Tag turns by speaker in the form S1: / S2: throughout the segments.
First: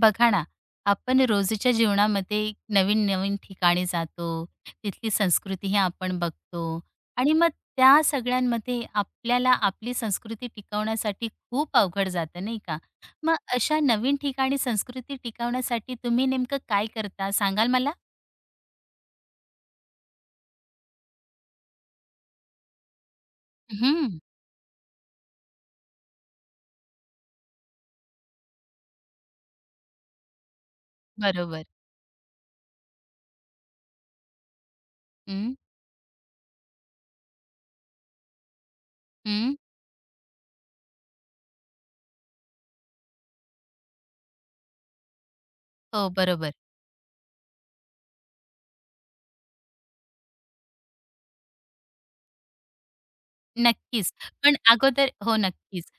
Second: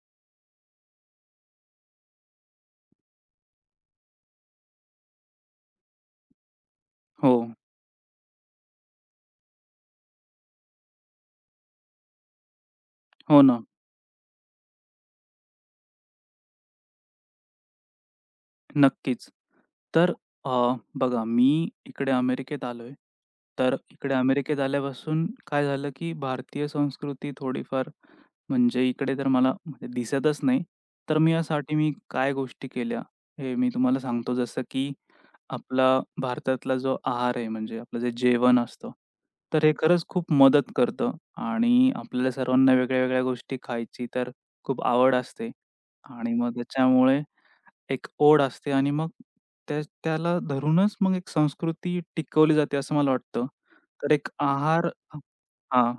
S1: बघा ना, आपण रोजच्या जीवनामध्ये नवीन-नवीन ठिकाणी जातो, तिथली संस्कृतीही आपण बघतो आणि
S2: हो,
S1: मग त्या सगळ्यांमध्ये आपल्याला आपली संस्कृती टिकवण्यासाठी खूप अवघड जातं, नाही का? मग
S2: हो ना.
S1: अशा नवीन ठिकाणी संस्कृती टिकवण्यासाठी तुम्ही नेमकं काय करता सांगाल मला?
S2: नक्कीच. तर अ, बघा इकडे अमेरिकेत आलोय. तर इकडे
S1: हं,
S2: अमेरिकेत आल्यापासून काय झालं, की भारतीय संस्कृती थोडीफार म्हणजे इकडे तर मला म्हणजे दिसतच नाही. तर मी
S1: बरोबर.
S2: यासाठी मी काय गोष्टी केल्या, हे मी तुम्हाला सांगतो. जसं की
S1: हं,
S2: आपला भारतातला जो आहार आहे, म्हणजे आपलं जे जेवण असतं,
S1: हं.
S2: तर हे खरंच खूप मदत करतं आणि आपल्याला सर्वांना वेगळ्या-वेगळ्या गोष्टी खायची तर खूप आवड असते
S1: हो,
S2: आणि
S1: बरोबर.
S2: मग त्याच्यामुळे एक ओढ असते आणि मग त्याला धरूनच मग एक संस्कृती टिकवली जाते असं मला वाटतं. तर
S1: नक्कीच.
S2: एक
S1: पण
S2: आहार
S1: अगोदर हो, नक्कीच.
S2: हां,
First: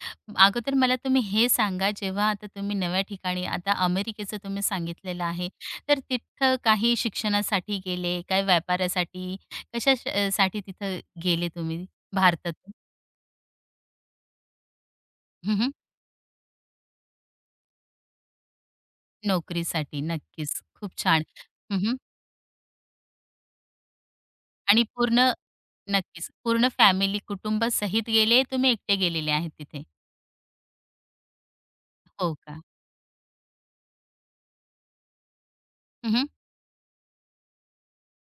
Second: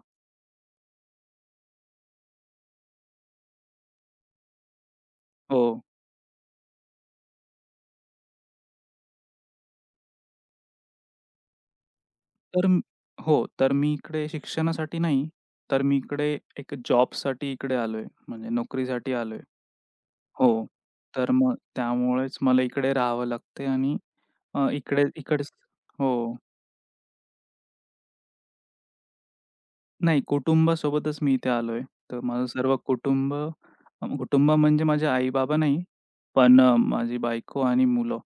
S1: अगोदर मला तुम्ही हे सांगा, जेव्हा आता तुम्ही नव्या ठिकाणी आता अमेरिकेचं तुम्ही सांगितलेलं आहे,
S2: हो.
S1: तर तिथं काही शिक्षणासाठी गेले, काय व्यापारासाठी, कशा साठी तिथं गेले तुम्ही
S2: तर
S1: भारतातून?
S2: हो, तर मी इकडे शिक्षणासाठी नाही,
S1: हं, हं.
S2: तर मी इकडे एक जॉबसाठी आलोय, म्हणजे नोकरीसाठी आलोय.
S1: नोकरीसाठी.
S2: हो.
S1: नक्कीच. खूप छान.
S2: तर मग
S1: हं,
S2: त्यामुळेच मला इकडे राहावं लागतंय आणि अ,
S1: आणि
S2: इकडे
S1: पूर्ण
S2: इकडे हो.
S1: नक्कीच. पूर्ण फॅमिली, कुटुंबासहित गेले, तुम्ही एकटे गेलेले आहेत तिथे?
S2: नाही, कुटुंबासोबतच मी इथे आलोय. तर
S1: हो
S2: माझं
S1: का?
S2: सर्व कुटुंब कुटुंब म्हणजे माझे आई-बाबा नाही,
S1: हं, हं.
S2: पण माझी बायको आणि मुलं.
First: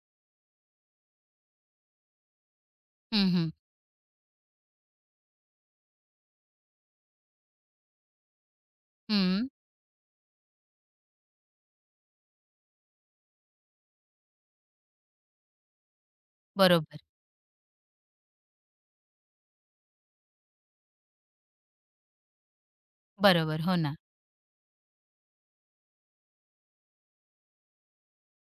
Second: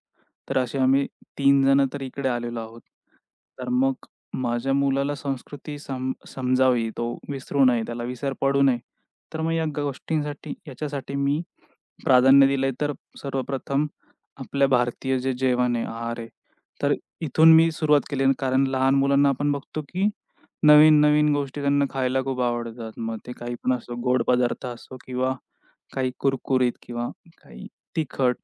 S2: तर असे आम्ही 3 जण तर इकडे आलेलो आहोत. तर मग माझ्या मुलाला संस्कृती समजावी, तो विसरू नये, त्याला विसर पडू नये. तर
S1: हं.
S2: मग या गोष्टींसाठी याच्यासाठी मी प्राधान्य दिलंय, तर सर्वप्रथम आपल्या भारतीय जे जेवण आहे, आहार आहे. तर
S1: बरोबर.
S2: इथून मी सुरुवात केली आणि कारण लहान मुलांना आपण बघतो, की नवीन-नवीन गोष्टी त्यांना खायला खूप आवडतात. मग ते काही
S1: बरोबर.
S2: पण
S1: हो ना.
S2: असो, गोड पदार्थ असो किंवा काही कुरकुरीत किंवा काही तिखट.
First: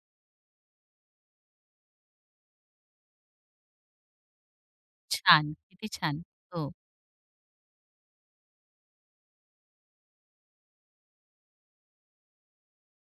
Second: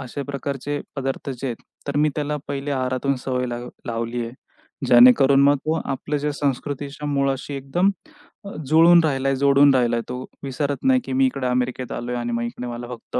S2: अशा प्रकारचे पदार्थ जे आहेत, तर मी त्याला पहिले आहारातून सवय लावली आहे. जेणेकरून
S1: छान!
S2: मग तो
S1: किती
S2: आपल्या
S1: छान!
S2: ज्या
S1: हो.
S2: संस्कृतीच्या मुळाशी एकदम जुळून राहिलाय, जोडून राहिलाय. तो विसरत नाही, की मी इकडे अमेरिकेत आलोय आणि मग इकडे मला फक्त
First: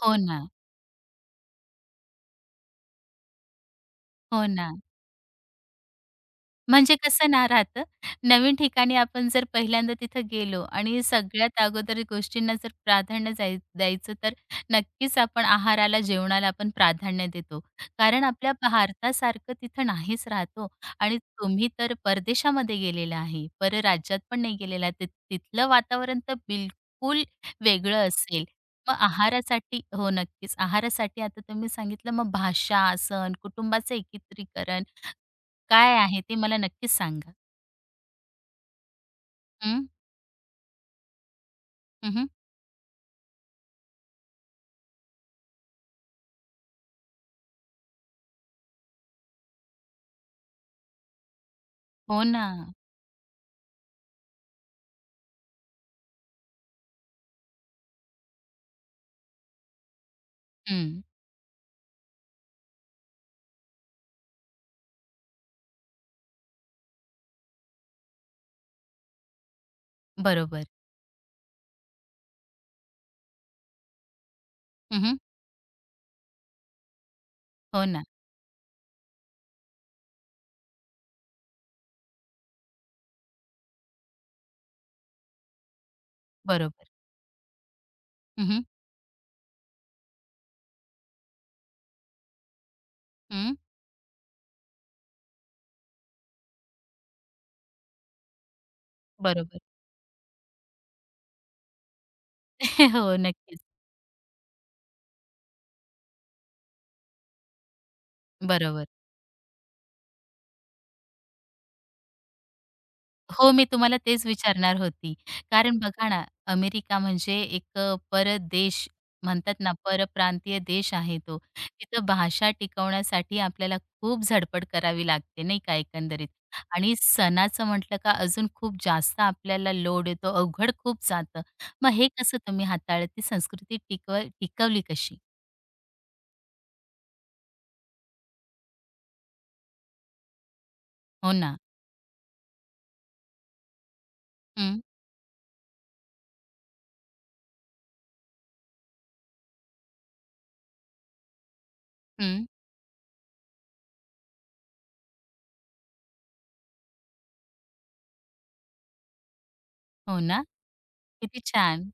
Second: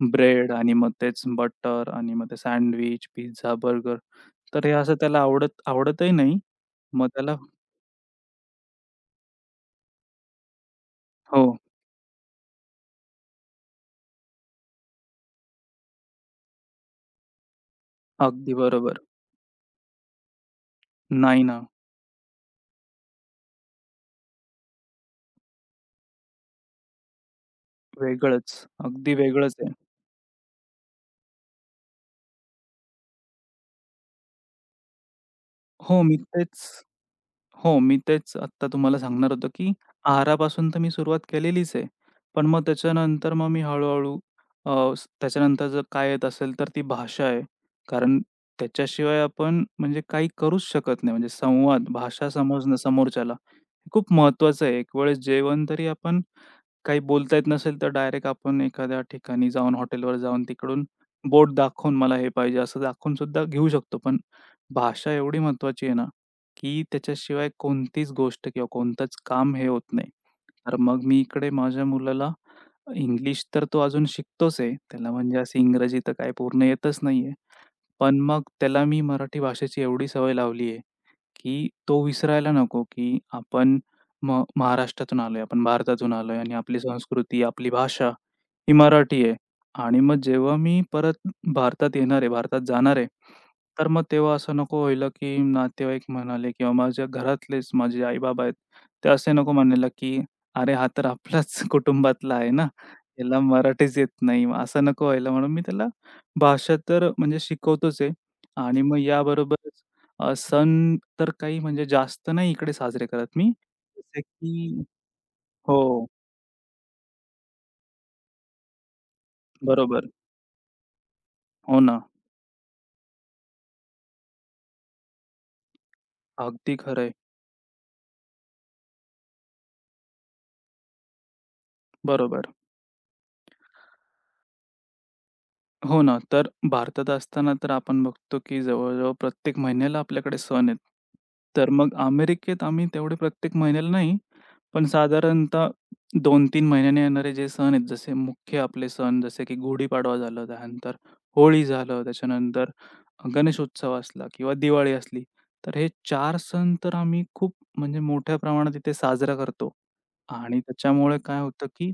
S1: हो ना.
S2: ब्रेड आणि मग तेच बटर आणि मग ते सँडविच, पिझ्झा, बर्गर.
S1: हो
S2: तर
S1: ना.
S2: हे असं त्याला आवडतही नाही.
S1: म्हणजे
S2: मग
S1: कसं
S2: त्याला
S1: ना राहतं, नवीन ठिकाणी आपण जर पहिल्यांदा तिथं गेलो आणि
S2: हो,
S1: सगळ्यात अगोदर गोष्टींना जर प्राधान्य जाय द्यायचं, तर नक्कीच आपण आहाराला, जेवणाला आपण प्राधान्य देतो. कारण आपल्या
S2: अगदी बरोबर.
S1: भारतासारखं तिथं नाहीच राहत ओ आणि
S2: नाही ना,
S1: तुम्ही तर परदेशामध्ये गेलेला आहे, परराज्यात पण नाही गेलेला. तिथलं वातावरण तर बिलकुल वेगळं असेल.
S2: वेगळंच.
S1: मग
S2: अगदी वेगळंच आहे.
S1: आहारासाठी हो, नक्कीच. आहारासाठी आता तुम्ही सांगितलं, मग भाषा, सण, कुटुंबाचं एकत्रीकरण काय
S2: हो, मी
S1: आहे ते मला
S2: तेच
S1: नक्कीच सांगा.
S2: हो, मी तेच आत्ता तुम्हाला सांगणार होतो, की
S1: हं,
S2: आहारापासून तर मी सुरुवात केलेलीच आहे.
S1: हं,
S2: पण मग त्याच्यानंतर मग मी हळू-हळू अ, स त्याच्यानंतर जर काय येत असेल तर ती भाषा आहे. कारण त्याच्याशिवाय आपण म्हणजे काही करूच शकत नाही. म्हणजे संवाद,
S1: हो
S2: भाषा
S1: ना.
S2: समजणं समोरच्याला हे खूप महत्त्वाचं आहे. एक वेळेस जेवण तरी आपण काही बोलता येत नसेल तर डायरेक्ट आपण एखाद्या ठिकाणी जाऊन हॉटेलवर जाऊन तिकडून
S1: हं.
S2: बोट दाखवून मला हे पाहिजे असं दाखवून सुद्धा घेऊ शकतो. पण भाषा एवढी महत्त्वाची आहे ना. की त्याच्याशिवाय कोणतीच गोष्ट किंवा कोणतंच काम हे होत नाही.
S1: बरोबर.
S2: तर मग मी इकडे माझ्या मुलाला इंग्लिश तर तो अजून शिकतोच आहे. त्याला
S1: हं,
S2: म्हणजे असं इंग्रजी तर काही पूर्ण येतच नाहीये.
S1: हो ना.
S2: पण मग त्याला मी मराठी भाषेची एवढी सवय लावली आहे, की तो विसरायला नको, की आपण महाराष्ट्रातून आलोय, आपण भारतातून आलोय आणि आपली
S1: बरोबर.
S2: संस्कृती, आपली भाषा
S1: हं.
S2: ही मराठी आहे आणि मग जेव्हा मी परत भारतात येणार आहे, भारतात जाणार आहे,
S1: हं.
S2: तर मग तेव्हा असं नको व्हायला, की नातेवाईक म्हणाले किंवा माझ्या घरातलेच माझे आई-बाबा आहेत, ते असे नको
S1: बरोबर.
S2: म्हणायला, की "अरे, हा तर आपलाच कुटुंबातला आहे ना,
S1: हो,
S2: याला
S1: नक्कीच.
S2: मराठीच येत नाही." मग असं नको व्हायला म्हणून मी त्याला भाषा तर म्हणजे शिकवतोच आहे आणि
S1: बरोबर.
S2: मग याबरोबरच सण तर काही म्हणजे जास्त नाही इकडे साजरे करत
S1: हो,
S2: मी.
S1: मी तुम्हाला
S2: जसे
S1: तेच विचारणार
S2: की
S1: होती. कारण
S2: हो,
S1: बघा ना, अमेरिका म्हणजे एक परदेश म्हणतात ना,
S2: बरोबर.
S1: परप्रांतीय देश आहे तो.
S2: हो ना.
S1: तिथं भाषा टिकवण्यासाठी आपल्याला खूप धडपड करावी लागते, नाही का, एकंदरीत.
S2: अगदी
S1: आणि
S2: खरं
S1: सणाचं म्हटलं का अजून खूप जास्त आपल्याला लोड येतो, अवघड खूप जातं. मग हे कसं
S2: बरोबर.
S1: तुम्ही हाताळलं? ती संस्कृती टिकवली कशी?
S2: हो ना. तर भारतात असताना तर आपण बघतो, की जवळ-जवळ प्रत्येक महिन्याला आपल्याकडे सण आहेत.
S1: हो ना.
S2: तर मग अमेरिकेत आम्ही तेवढे प्रत्येक महिन्याला नाही,
S1: हं,
S2: पण साधारणतः 2-3 महिन्याने येणारे जे सण आहेत, जसे मुख्य आपले सण जसे की गुढीपाडवा झालं, त्यानंतर होळी झालं,
S1: हं.
S2: त्याच्यानंतर गणेशोत्सव असला किंवा दिवाळी असली. तर हे 4 सण तर आम्ही खूप म्हणजे मोठ्या प्रमाणात इथे साजरा करतो
S1: हो ना.
S2: आणि त्याच्यामुळे
S1: किती
S2: काय होतं,
S1: छान.
S2: की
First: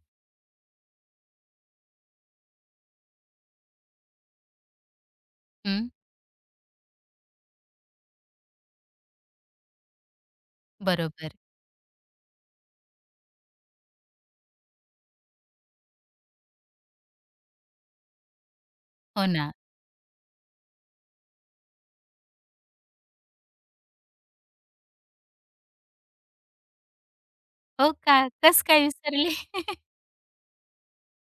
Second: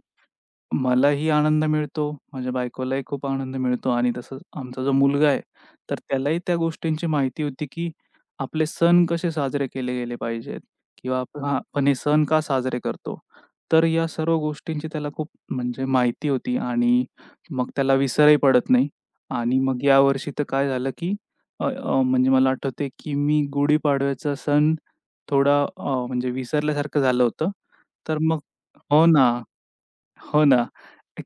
S2: मलाही आनंद मिळतो, माझ्या बायकोलाही खूप आनंद मिळतो आणि तसंच आमचा जो मुलगा आहे,
S1: हं,
S2: तर त्यालाही त्या गोष्टींची माहिती होती, की आपले सण कसे साजरे केले गेले पाहिजेत किंवा
S1: बरोबर.
S2: आपण हे सण का साजरे करतो? तर या सर्व गोष्टींची त्याला खूप म्हणजे माहिती होती आणि मग त्याला विसरही पडत नाही
S1: हो ना.
S2: आणि मग यावर्षी तर काय झालं, की अ, अ, म्हणजे मला आठवतंय, की मी गुढीपाडव्याचा सण थोडा म्हणजे विसरल्यासारखं झालं होतं.
S1: हो का?
S2: तर मग
S1: कसं काय
S2: हो ना.
S1: विसरले?
S2: हो ना.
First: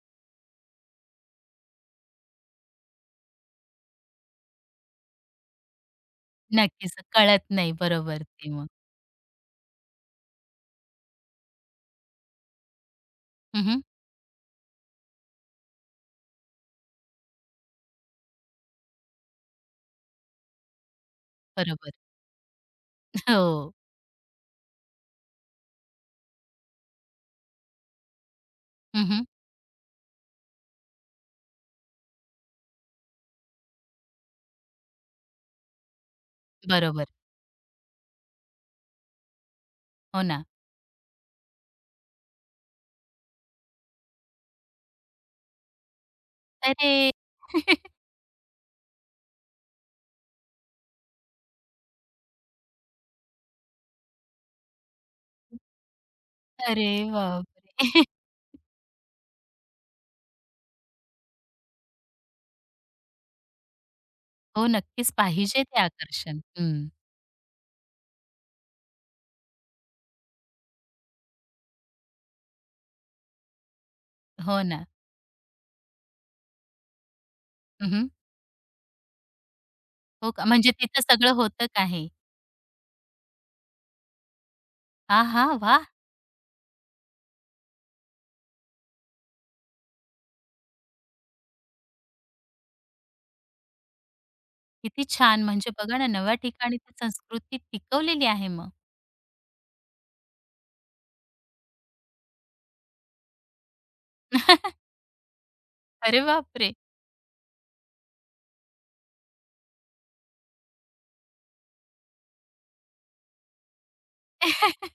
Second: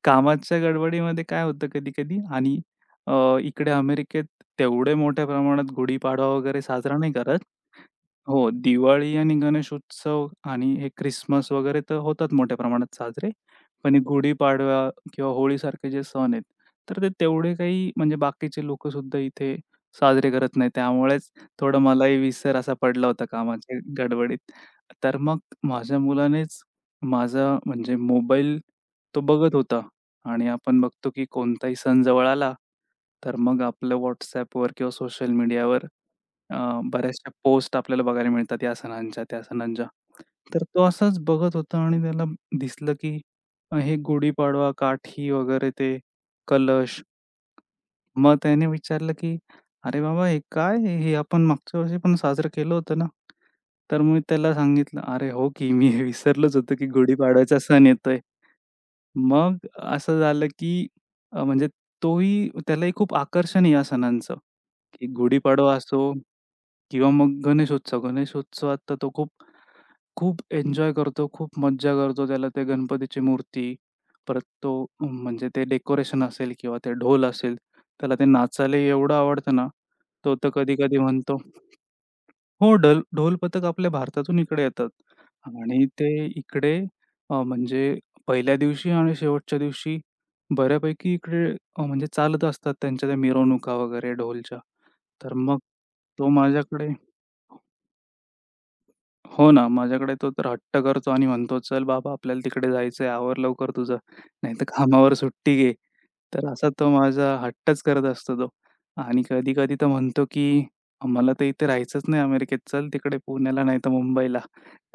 S2: कामाच्या गडबडीमध्ये काय होतं कधी-कधी आणि अ, इकडे अमेरिकेत तेवढे मोठ्या प्रमाणात गुढीपाडवा वगैरे
S1: नक्कीच.
S2: साजरा नाही करत.
S1: कळत नाही. बरोबर
S2: हो,
S1: ते मग.
S2: दिवाळी आणि गणेश उत्सव आणि हे ख्रिसमस वगैरे तर होतात मोठ्या प्रमाणात साजरे.
S1: हं,
S2: पण हे गुढीपाडवा किंवा होळीसारखे जे सण आहेत, तर ते तेवढे काही म्हणजे बाकीचे लोकंसुद्धा इथे साजरे करत नाही. त्यामुळेच थोडं
S1: बरोबर.
S2: मलाही विसर असा पडला होता
S1: हो.
S2: कामाच्या गडबडीत. तर मग माझ्या मुलानेच माझा म्हणजे मोबाईल तो
S1: हं,
S2: बघत होता आणि आपण बघतो की कोणताही सण जवळ आला, तर मग आपलं WhatsAppवर किंवा सोशल मीडियावर
S1: बरोबर.
S2: बऱ्याचशा पोस्ट आपल्याला बघायला मिळतात या सणांच्या, त्या सणांच्या.
S1: हो ना.
S2: तर तो असाच बघत होता आणि त्याला दिसलं की हे गुढीपाडवा, काठी वगैरे ते कलश.
S1: अरे!
S2: मग त्याने विचारलं की "अरे बाबा हे काय हे? हे आपण मागच्या वर्षी पण साजरं केलं होतं ना?" तर मी त्याला सांगितलं, "अरे हो की मी हे विसरलोच होतो की
S1: अरे बापरे!
S2: गुढीपाडव्याचा सण येतोय." मग असं झालं की अ, म्हणजे त्यालाही खूप आकर्षण आहे या सणांचं,
S1: हो,
S2: की
S1: नक्कीच पाहिजे
S2: गुढीपाडवा
S1: ते
S2: असो
S1: आकर्षण. हं.
S2: किंवा मग गणेशोत्सव. गणेशोत्सवात तर तो खूप, खूप एन्जॉय करतो, खूप मज्जा करतो. त्याला ते गणपतीची मूर्ती, परत
S1: हो
S2: तो
S1: ना.
S2: म्हणजे ते डेकोरेशन असेल किंवा ते ढोल असेल,
S1: हं,
S2: त्याला ते नाचायला एवढं आवडतं ना,
S1: हो
S2: तो
S1: का?
S2: तर
S1: म्हणजे
S2: कधी-कधी
S1: तिथं सगळं
S2: म्हणतो
S1: होतं का हे?
S2: हो, ढोल पथक आपल्या भारतातून इकडे येतात
S1: आहा! वाह!
S2: आणि ते इकडे म्हणजे पहिल्या दिवशी आणि शेवटच्या दिवशी बऱ्यापैकी इकडे म्हणजे चालत असतात त्यांच्या त्या मिरवणुका वगैरे ढोलच्या.
S1: किती
S2: तर
S1: छान.
S2: मग
S1: म्हणजे बघा ना,
S2: तो
S1: नव्या ठिकाणी
S2: माझ्याकडे
S1: ती संस्कृती टिकवलेली आहे मग.
S2: हो ना, माझ्याकडे तो तर हट्ट करतो आणि म्हणतो, "चल बाबा आपल्याला तिकडे जायचंय, आवर लवकर तुझं, नाहीतर कामावर सुट्टी घे."
S1: अरे
S2: तर असा
S1: बापरे!
S2: तो माझा हट्टच करत असतो तो. आणि कधी-कधी तर म्हणतो, की "आम्हाला तर इथे राहायचंच नाही अमेरिकेत, चल तिकडे पुण्याला नाहीतर मुंबईला."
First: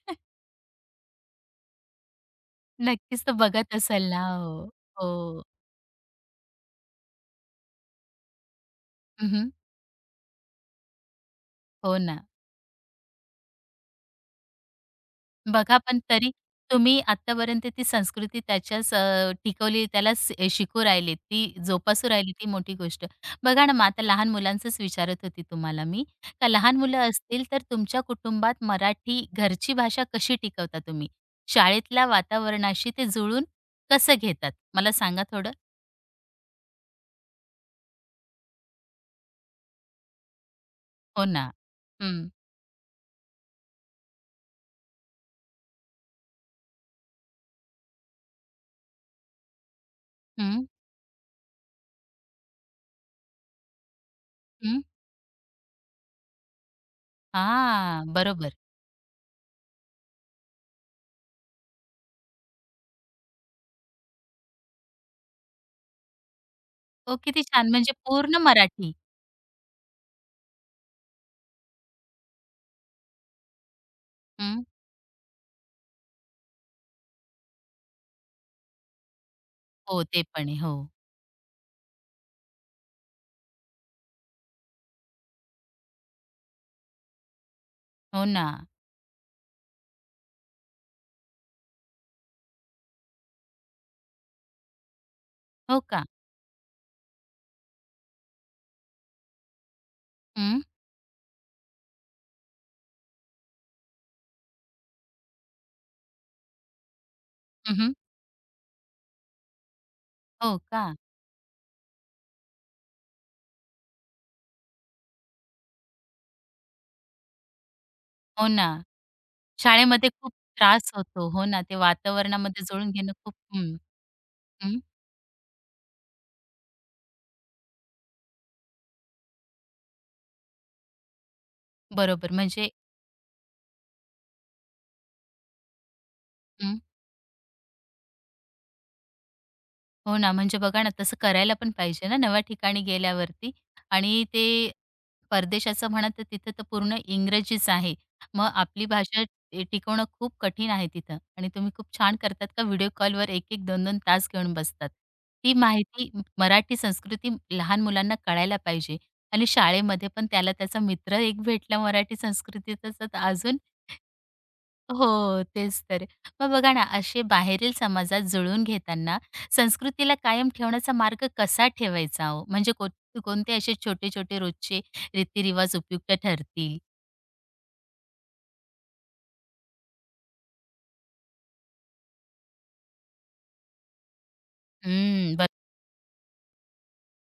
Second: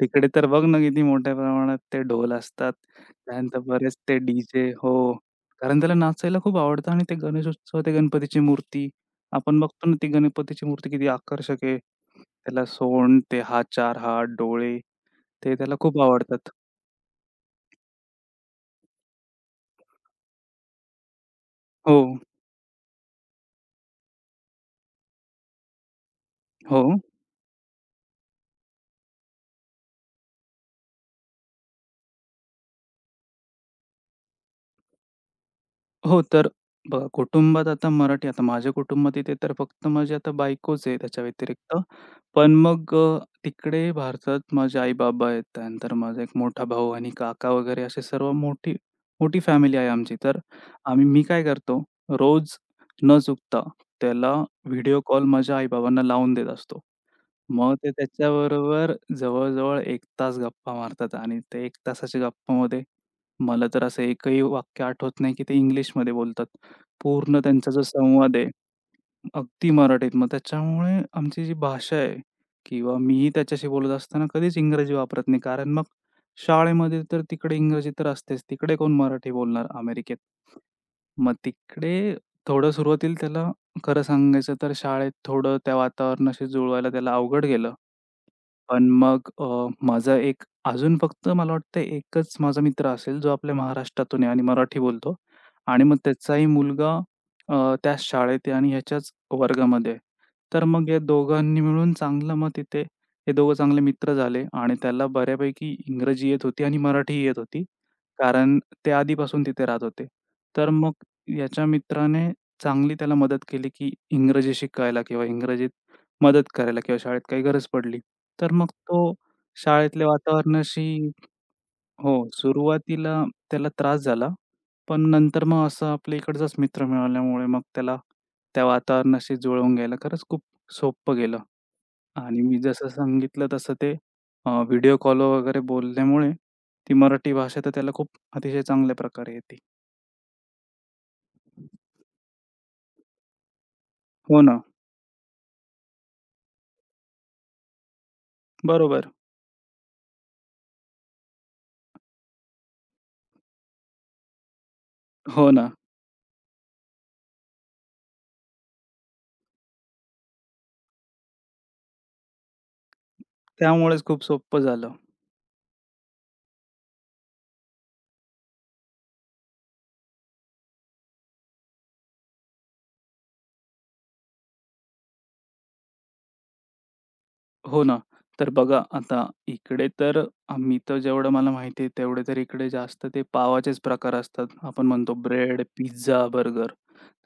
S2: तिकडे तर बघ ना किती मोठ्या प्रमाणात ते ढोल असतात.
S1: नक्कीच तो
S2: त्यानंतर
S1: बघत
S2: बरेच
S1: असेल
S2: ते
S1: ना. हो.
S2: डी-जे हो,
S1: हो.
S2: कारण त्याला नाचायला खूप आवडतं आणि ते गणेशोत्सव, ते गणपतीची मूर्ती
S1: हं,
S2: आपण बघतो ना, ती गणपतीची मूर्ती किती आकर्षक आहे.
S1: हो ना.
S2: त्याला सोंड, ते हा चार हात, डोळे ते त्याला
S1: बघा, पण
S2: खूप
S1: तरी
S2: आवडतात.
S1: तुम्ही आत्तापर्यंत ती संस्कृती त्याच्याच टिकवली, त्याला शिकू राहिले, ती
S2: हो,
S1: जोपासू राहिली, ती मोठी गोष्ट. बघा ना, मग आता लहान मुलांचंच विचारत होती तुम्हाला मी, का लहान
S2: हो.
S1: मुलं असतील तर तुमच्या कुटुंबात मराठी घरची भाषा कशी टिकवता तुम्ही? शाळेतल्या वातावरणाशी ते जुळून कसं घेतात? मला सांगा थोडं?
S2: हो, तर बघा कुटुंबात आता मराठी आता माझ्या कुटुंबात इथे तर फक्त माझी आता बायकोच आहे त्याच्या
S1: हो ना.
S2: व्यतिरिक्त.
S1: हं,
S2: पण मग तिकडे भारतात माझे आई-बाबा आहेत, त्यानंतर माझा एक मोठा भाऊ आणि काका वगैरे असे सर्व मोठी मोठी फॅमिली आहे आमची. तर
S1: हं,
S2: मी काय करतो रोज न चुकता त्याला
S1: हं.
S2: व्हिडिओ कॉल माझ्या आई-बाबांना लावून देत असतो. मग ते
S1: हां, बरोबर.
S2: त्याच्याबरोबर जवळ-जवळ एक तास गप्पा मारतात आणि ते 1 तासाच्या गप्पामध्ये मला तर असं एकही वाक्य आठवत नाही, की ते इंग्लिशमध्ये बोलतात.
S1: हो,
S2: पूर्ण
S1: किती छान!
S2: त्यांचा जो
S1: म्हणजे
S2: संवाद
S1: पूर्ण
S2: आहे,
S1: मराठी.
S2: अगदी मराठीत. मग त्याच्यामुळे आमची जी भाषा आहे किंवा मीही त्याच्याशी बोलत असताना कधीच
S1: हं.
S2: इंग्रजी वापरत नाही. कारण मग शाळेमध्ये तर तिकडे इंग्रजी तर असतेच. तिकडे कोण मराठी बोलणार
S1: हो,
S2: अमेरिकेत.
S1: ते पण आहे. हो.
S2: मग तिकडे थोडं सुरुवातीला त्याला खरं सांगायचं तर शाळेत थोडं त्या वातावरणाशी जुळवायला त्याला अवघड गेलं.
S1: हो ना.
S2: पण मग माझा एक अजून फक्त मला वाटतं एकच माझा मित्र असेल, जो आपल्या महाराष्ट्रातून आहे आणि मराठी बोलतो
S1: हो
S2: आणि मग
S1: का?
S2: त्याचाही मुलगा त्याच शाळेत आहे आणि ह्याच्याच वर्गामध्ये आहे.
S1: हं.
S2: तर मग या दोघांनी मिळून चांगलं मग तिथे हे दोघं चांगले मित्र झाले आणि त्याला बऱ्यापैकी इंग्रजी येत होती आणि मराठीही येत होती.
S1: हं,
S2: कारण ते आधीपासून तिथे राहत होते.
S1: हो
S2: तर
S1: का?
S2: मग याच्या मित्राने चांगली त्याला मदत केली, की इंग्रजी शिकायला किंवा इंग्रजीत मदत करायला किंवा शाळेत काही गरज पडली,
S1: हो
S2: तर
S1: ना.
S2: मग तो
S1: शाळेमध्ये
S2: शाळेतल्या
S1: खूप त्रास
S2: वातावरणाशी
S1: होतो. हो ना, ते
S2: हो,
S1: वातावरणामध्ये जुळून घेणं
S2: सुरुवातीला
S1: खूप
S2: त्याला
S1: हं,
S2: त्रास झाला.
S1: हं.
S2: पण नंतर मग असं आपल्या इकडचाच मित्र मिळाल्यामुळे मग त्याला त्या वातावरणाशी जुळवून घ्यायला खरंच खूप सोपं गेलं
S1: बरोबर
S2: आणि मी
S1: म्हणजे
S2: जसं सांगितलं तसं ते व्हिडिओ कॉल वगैरे बोलल्यामुळे
S1: हं.
S2: ती मराठी भाषा तर त्याला अतिशय चांगल्या प्रकारे येते.
S1: हो ना, म्हणजे बघा ना, तसं करायला पण पाहिजे ना नव्या ठिकाणी गेल्यावरती आणि
S2: हो ना.
S1: ते परदेशाचं म्हणा तर तिथं तर पूर्ण इंग्रजीच आहे. मग आपली
S2: बरोबर.
S1: भाषा टिकवणं खूप कठीण आहे तिथं आणि तुम्ही खूप छान करतात का व्हिडिओ कॉलवर 1 एक 2-2 तास घेऊन बसतात.
S2: हो
S1: ती
S2: ना.
S1: माहिती मराठी संस्कृती लहान मुलांना कळायला पाहिजे आणि शाळेमध्ये पण त्याला त्याचा मित्र एक भेटला मराठी संस्कृतीचा तर अजून
S2: त्यामुळेच खूप सोपं झालं.
S1: हो, तेच तर. मग बघा ना, असे बाहेरील समाजात जुळवून घेताना संस्कृतीला कायम ठेवण्याचा मार्ग कसा ठेवायचा हो? म्हणजे कोणते असे छोटे-छोटे रोजचे रीतिरिवाज उपयुक्त ठरतील?
S2: हो ना. तर बघा आता इकडे तर आम्ही तर जेवढं मला माहिती आहे तेवढे तर इकडे जास्त ते पावाचेच प्रकार असतात. आपण म्हणतो
S1: हं,
S2: ब्रेड, पिझ्झा, बर्गर.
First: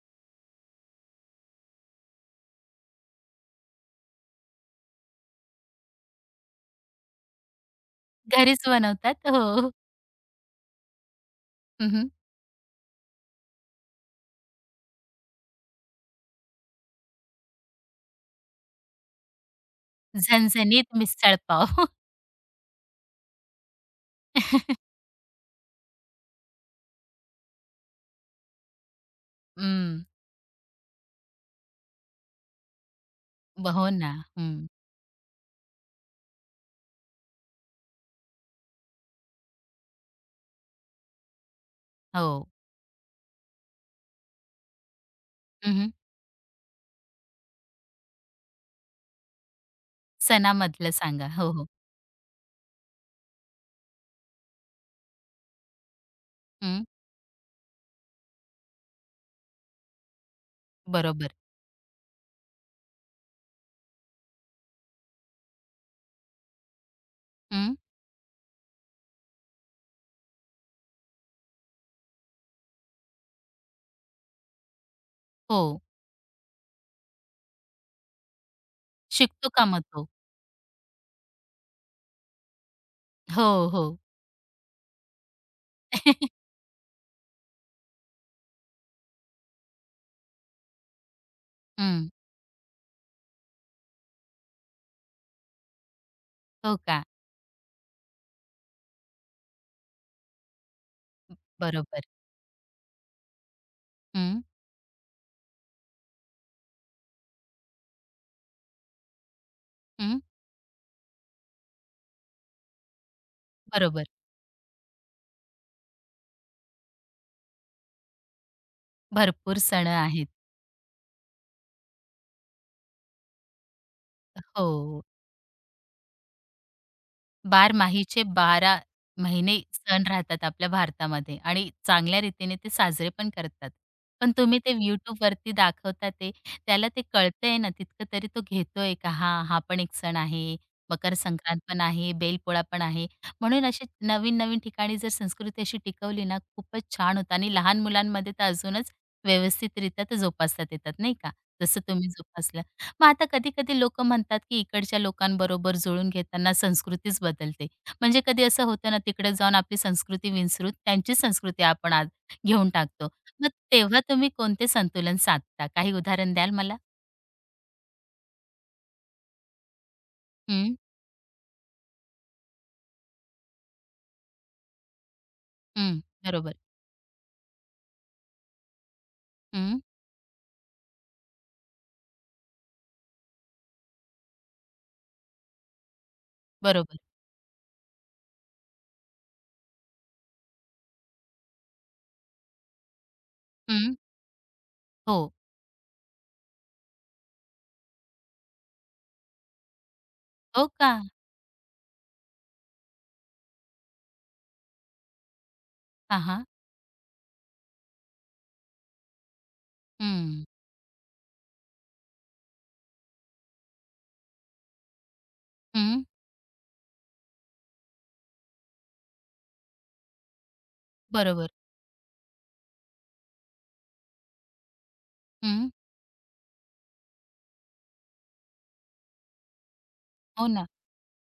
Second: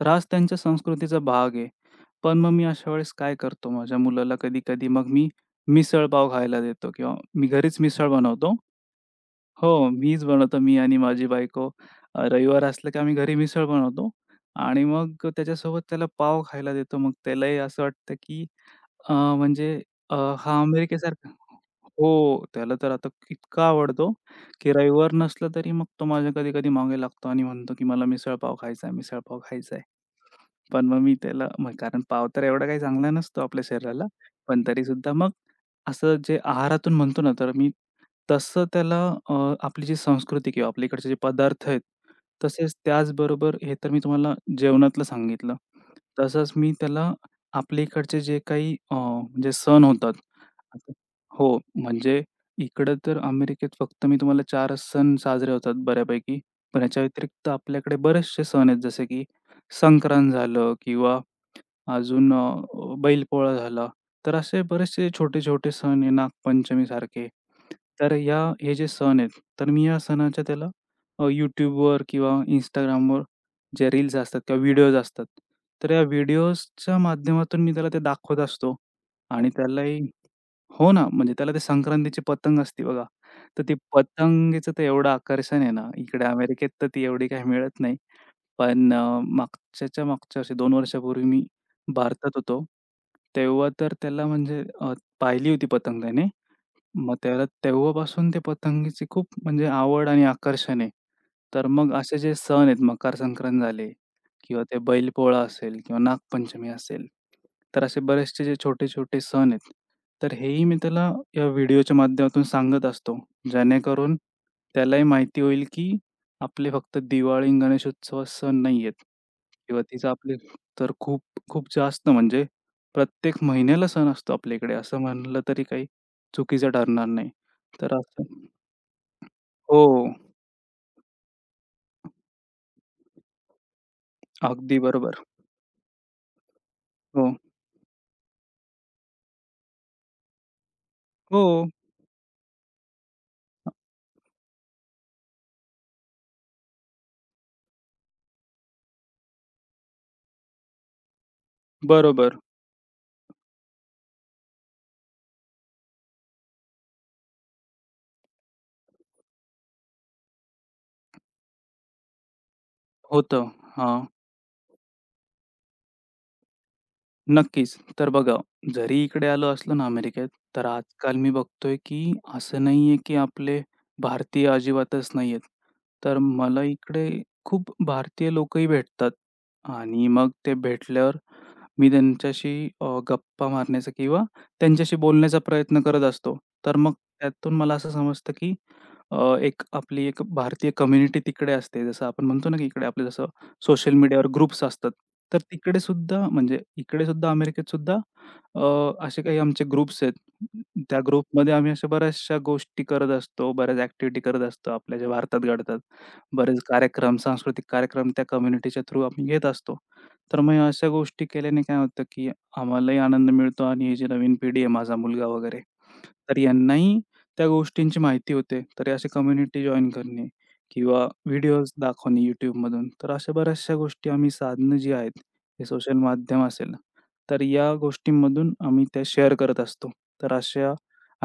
S2: तर हाच त्यांच्या संस्कृतीचा भाग आहे. पण मग मी अशा वेळेस काय करतो माझ्या मुलाला कधी-कधी मग मी मिसळ पाव खायला देतो किंवा मी घरीच मिसळ बनवतो.
S1: घरीच बनवतात. हो.
S2: हो, मीच बनवतो आणि माझी बायको.
S1: हं, हं.
S2: रविवार असलं की आम्ही घरी मिसळ बनवतो आणि मग त्याच्यासोबत त्याला पाव खायला देतो. मग त्यालाही असं वाटतं की अ, म्हणजे हा
S1: झणझणीत
S2: अमेरिकेसारखा
S1: मिसळ पाव.
S2: हो, त्याला तर आता इतका आवडतो, की रविवार नसला तरी मग तो माझ्या कधी-कधी मागे लागतो आणि म्हणतो, की "मला मिसळपाव खायचा आहे, मिसळपाव खायचा आहे."
S1: हं.
S2: पण मग मी त्याला मग कारण पाव तर एवढा काही चांगला नसतो आपल्या
S1: हो
S2: शरीराला,
S1: ना. हं.
S2: पण तरीसुद्धा मग असं जे आहारातून म्हणतो ना, तर मी तसं त्याला अ, आपली जी संस्कृती किंवा आपल्या इकडचे जे पदार्थ आहेत,
S1: हो.
S2: तसेच त्याचबरोबर हे तर मी तुम्हाला जेवणातलं सांगितलं.
S1: हं,
S2: तसंच मी त्याला आपल्या इकडचे जे काही म्हणजे सण होतात.
S1: सणामधलं
S2: आता
S1: सांगा. हो,
S2: हो,
S1: हो.
S2: म्हणजे इकडं तर अमेरिकेत फक्त मी तुम्हाला 4च सण साजरे होतात बऱ्यापैकी.
S1: हं.
S2: पण याच्या व्यतिरिक्त आपल्याकडे बरेचसे सण आहेत जसे की संक्रांत झालं किंवा
S1: बरोबर.
S2: अजून बैलपोळा झाला. तर असे बरेचसे छोटे-छोटे सण आहे नागपंचमीसारखे.
S1: हं.
S2: तर हे जे सण आहेत, तर मी या सणाच्या त्याला YouTubeवर किंवा Instagramवर जे रील्स असतात किंवा व्हिडिओज असतात.
S1: हो.
S2: तर या व्हिडिओजच्या माध्यमातून मी त्याला ते दाखवत असतो
S1: शिकतो
S2: आणि
S1: का मग
S2: त्यालाही
S1: तो?
S2: हो ना, म्हणजे त्याला ते संक्रांतीची पतंग असते बघा. तर
S1: हो,
S2: ती
S1: हो.
S2: पतंगीचं तर एवढं आकर्षण आहे ना, इकडे अमेरिकेत तर ती एवढी काही मिळत नाही. पण मागच्याच्या मागच्या असे 2 वर्षापूर्वी मी
S1: हं.
S2: भारतात होतो. तेव्हा तर त्याला म्हणजे पाहिली होती पतंग त्याने.
S1: हो का?
S2: मग त्याला तेव्हापासून ते पतंगीची खूप म्हणजे आवड आणि आकर्षण आहे. तर मग
S1: बरोबर.
S2: असे जे सण आहेत, मकर संक्रांत झाले
S1: हं,
S2: किंवा ते बैलपोळा असेल किंवा नागपंचमी असेल, तर असे बरेचसे जे छोटे-छोटे सण आहेत,
S1: हं.
S2: तर हेही मी त्याला या व्हिडिओच्या माध्यमातून सांगत असतो.
S1: बरोबर.
S2: जेणेकरून त्यालाही माहिती होईल की आपले फक्त दिवाळी आणि गणेशोत्सव सण नाहीयेत
S1: भरपूर
S2: किंवा
S1: सण
S2: तीच
S1: आहेत.
S2: आपले तर खूप खूप जास्त म्हणजे प्रत्येक महिन्याला सण असतो आपल्या इकडे, असं
S1: हो.
S2: म्हणलं तरी काही चुकीचं ठरणार नाही.
S1: 12
S2: तर
S1: माहीचे
S2: असं
S1: बारा महिने
S2: हो,
S1: सण राहतात आपल्या भारतामध्ये आणि चांगल्या रीतीने ते साजरे पण करतात. पण तुम्ही ते
S2: अगदी बरोबर.
S1: YouTubeवरती दाखवता ते, त्याला ते
S2: हो.
S1: कळतंय ना तितकं तरी तो घेतोय का हां, हा पण एक सण आहे, मकर
S2: हो,
S1: संक्रांत पण आहे, बैलपोळा पण आहे. म्हणून अशी नवीन-नवीन ठिकाणी जर संस्कृती अशी टिकवली ना, खूपच छान होतं आणि लहान मुलांमध्ये तर अजूनच व्यवस्थितरित्या ते जोपासता येतात, नाही का? जसं तुम्ही
S2: बरोबर.
S1: जोपासलं. मग आता कधी-कधी लोकं म्हणतात, की इकडच्या लोकांबरोबर जुळून घेताना संस्कृतीच बदलते. म्हणजे कधी असं होतं ना, तिकडे जाऊन आपली संस्कृती विसरून त्यांची संस्कृती आपण आज घेऊन टाकतो.
S2: होतं.
S1: मग तेव्हा
S2: हां.
S1: तुम्ही कोणते संतुलन साधता? काही उदाहरण द्याल मला?
S2: नक्कीच. तर बघा, जरी इकडे आलो असलो ना अमेरिकेत, तर
S1: हं,
S2: आजकाल मी बघतोय की असं नाहीये की आपले भारतीय अजिबातच नाहीयेत.
S1: हं.
S2: तर
S1: बरोबर.
S2: मला इकडे खूप भारतीय लोकही भेटतात
S1: हं,
S2: आणि मग ते भेटल्यावर मी त्यांच्याशी गप्पा मारण्याचा किंवा त्यांच्याशी बोलण्याचा प्रयत्न करत असतो. तर मग
S1: बरोबर.
S2: त्यातून मला असं समजतं, की अ, एक आपली एक भारतीय कम्युनिटी तिकडे असते. जसं आपण म्हणतो ना, की इकडे आपलं जसं
S1: हं.
S2: सोशल मीडियावर ग्रुप्स असतात.
S1: हो.
S2: तर तिकडे सुद्धा म्हणजे इकडे सुद्धा अमेरिकेत सुद्धा असे काही आमचे ग्रुप्स आहेत.
S1: हो का?
S2: त्या ग्रुपमध्ये आम्ही अशा बऱ्याचशा गोष्टी करत असतो, बऱ्याच ॲक्टिव्हिटी करत असतो. आपल्या ज्या भारतात घडतात.
S1: हां, हां.
S2: बरेच कार्यक्रम, सांस्कृतिक कार्यक्रम त्या कम्युनिटीच्या थ्रू आम्ही घेत असतो. तर
S1: हं,
S2: मग ह्या अशा गोष्टी केल्याने काय होतं, की आम्हालाही आनंद मिळतो आणि ही जी नवीन पिढी आहे, माझा मुलगा वगैरे,
S1: हं.
S2: तर यांनाही त्या गोष्टींची माहिती होते. तर अशी कम्युनिटी जॉइन करणे किंवा
S1: बरोबर.
S2: व्हिडिओज दाखवणे YouTubeमधून. तर अशा बऱ्याचशा गोष्टी आम्ही साधनं जी आहेत, हे
S1: हं.
S2: सोशल माध्यम असेल, तर या गोष्टींमधून आम्ही त्या शेअर करत असतो. तर
S1: हो ना.
S2: अशा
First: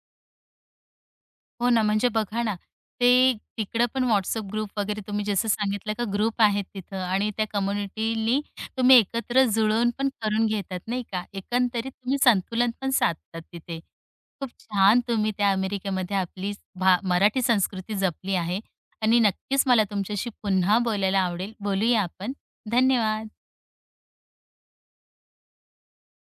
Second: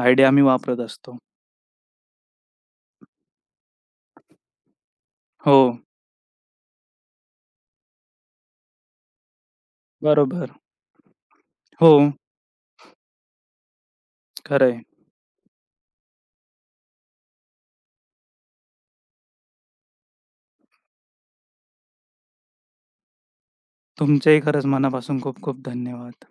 S2: आयडिया आम्ही वापरत असतो.
S1: हो ना, म्हणजे बघा ना, ते तिकडं पण WhatsApp ग्रुप वगैरे तुम्ही जसं
S2: हो,
S1: सांगितलं का ग्रुप आहेत तिथं आणि त्या कम्युनिटीनी तुम्ही एकत्र जुळवून पण करून
S2: बरोबर.
S1: घेतात नाही का?
S2: हो,
S1: एकंदरीत तुम्ही संतुलन पण साधतात तिथे. खूप
S2: खरं आहे.
S1: छान तुम्ही त्या अमेरिकेमध्ये आपली मराठी संस्कृती जपली आहे आणि नक्कीच मला तुमच्याशी पुन्हा बोलायला आवडेल. बोलूया आपण. धन्यवाद.
S2: खरंच मनापासून खूप खूप धन्यवाद.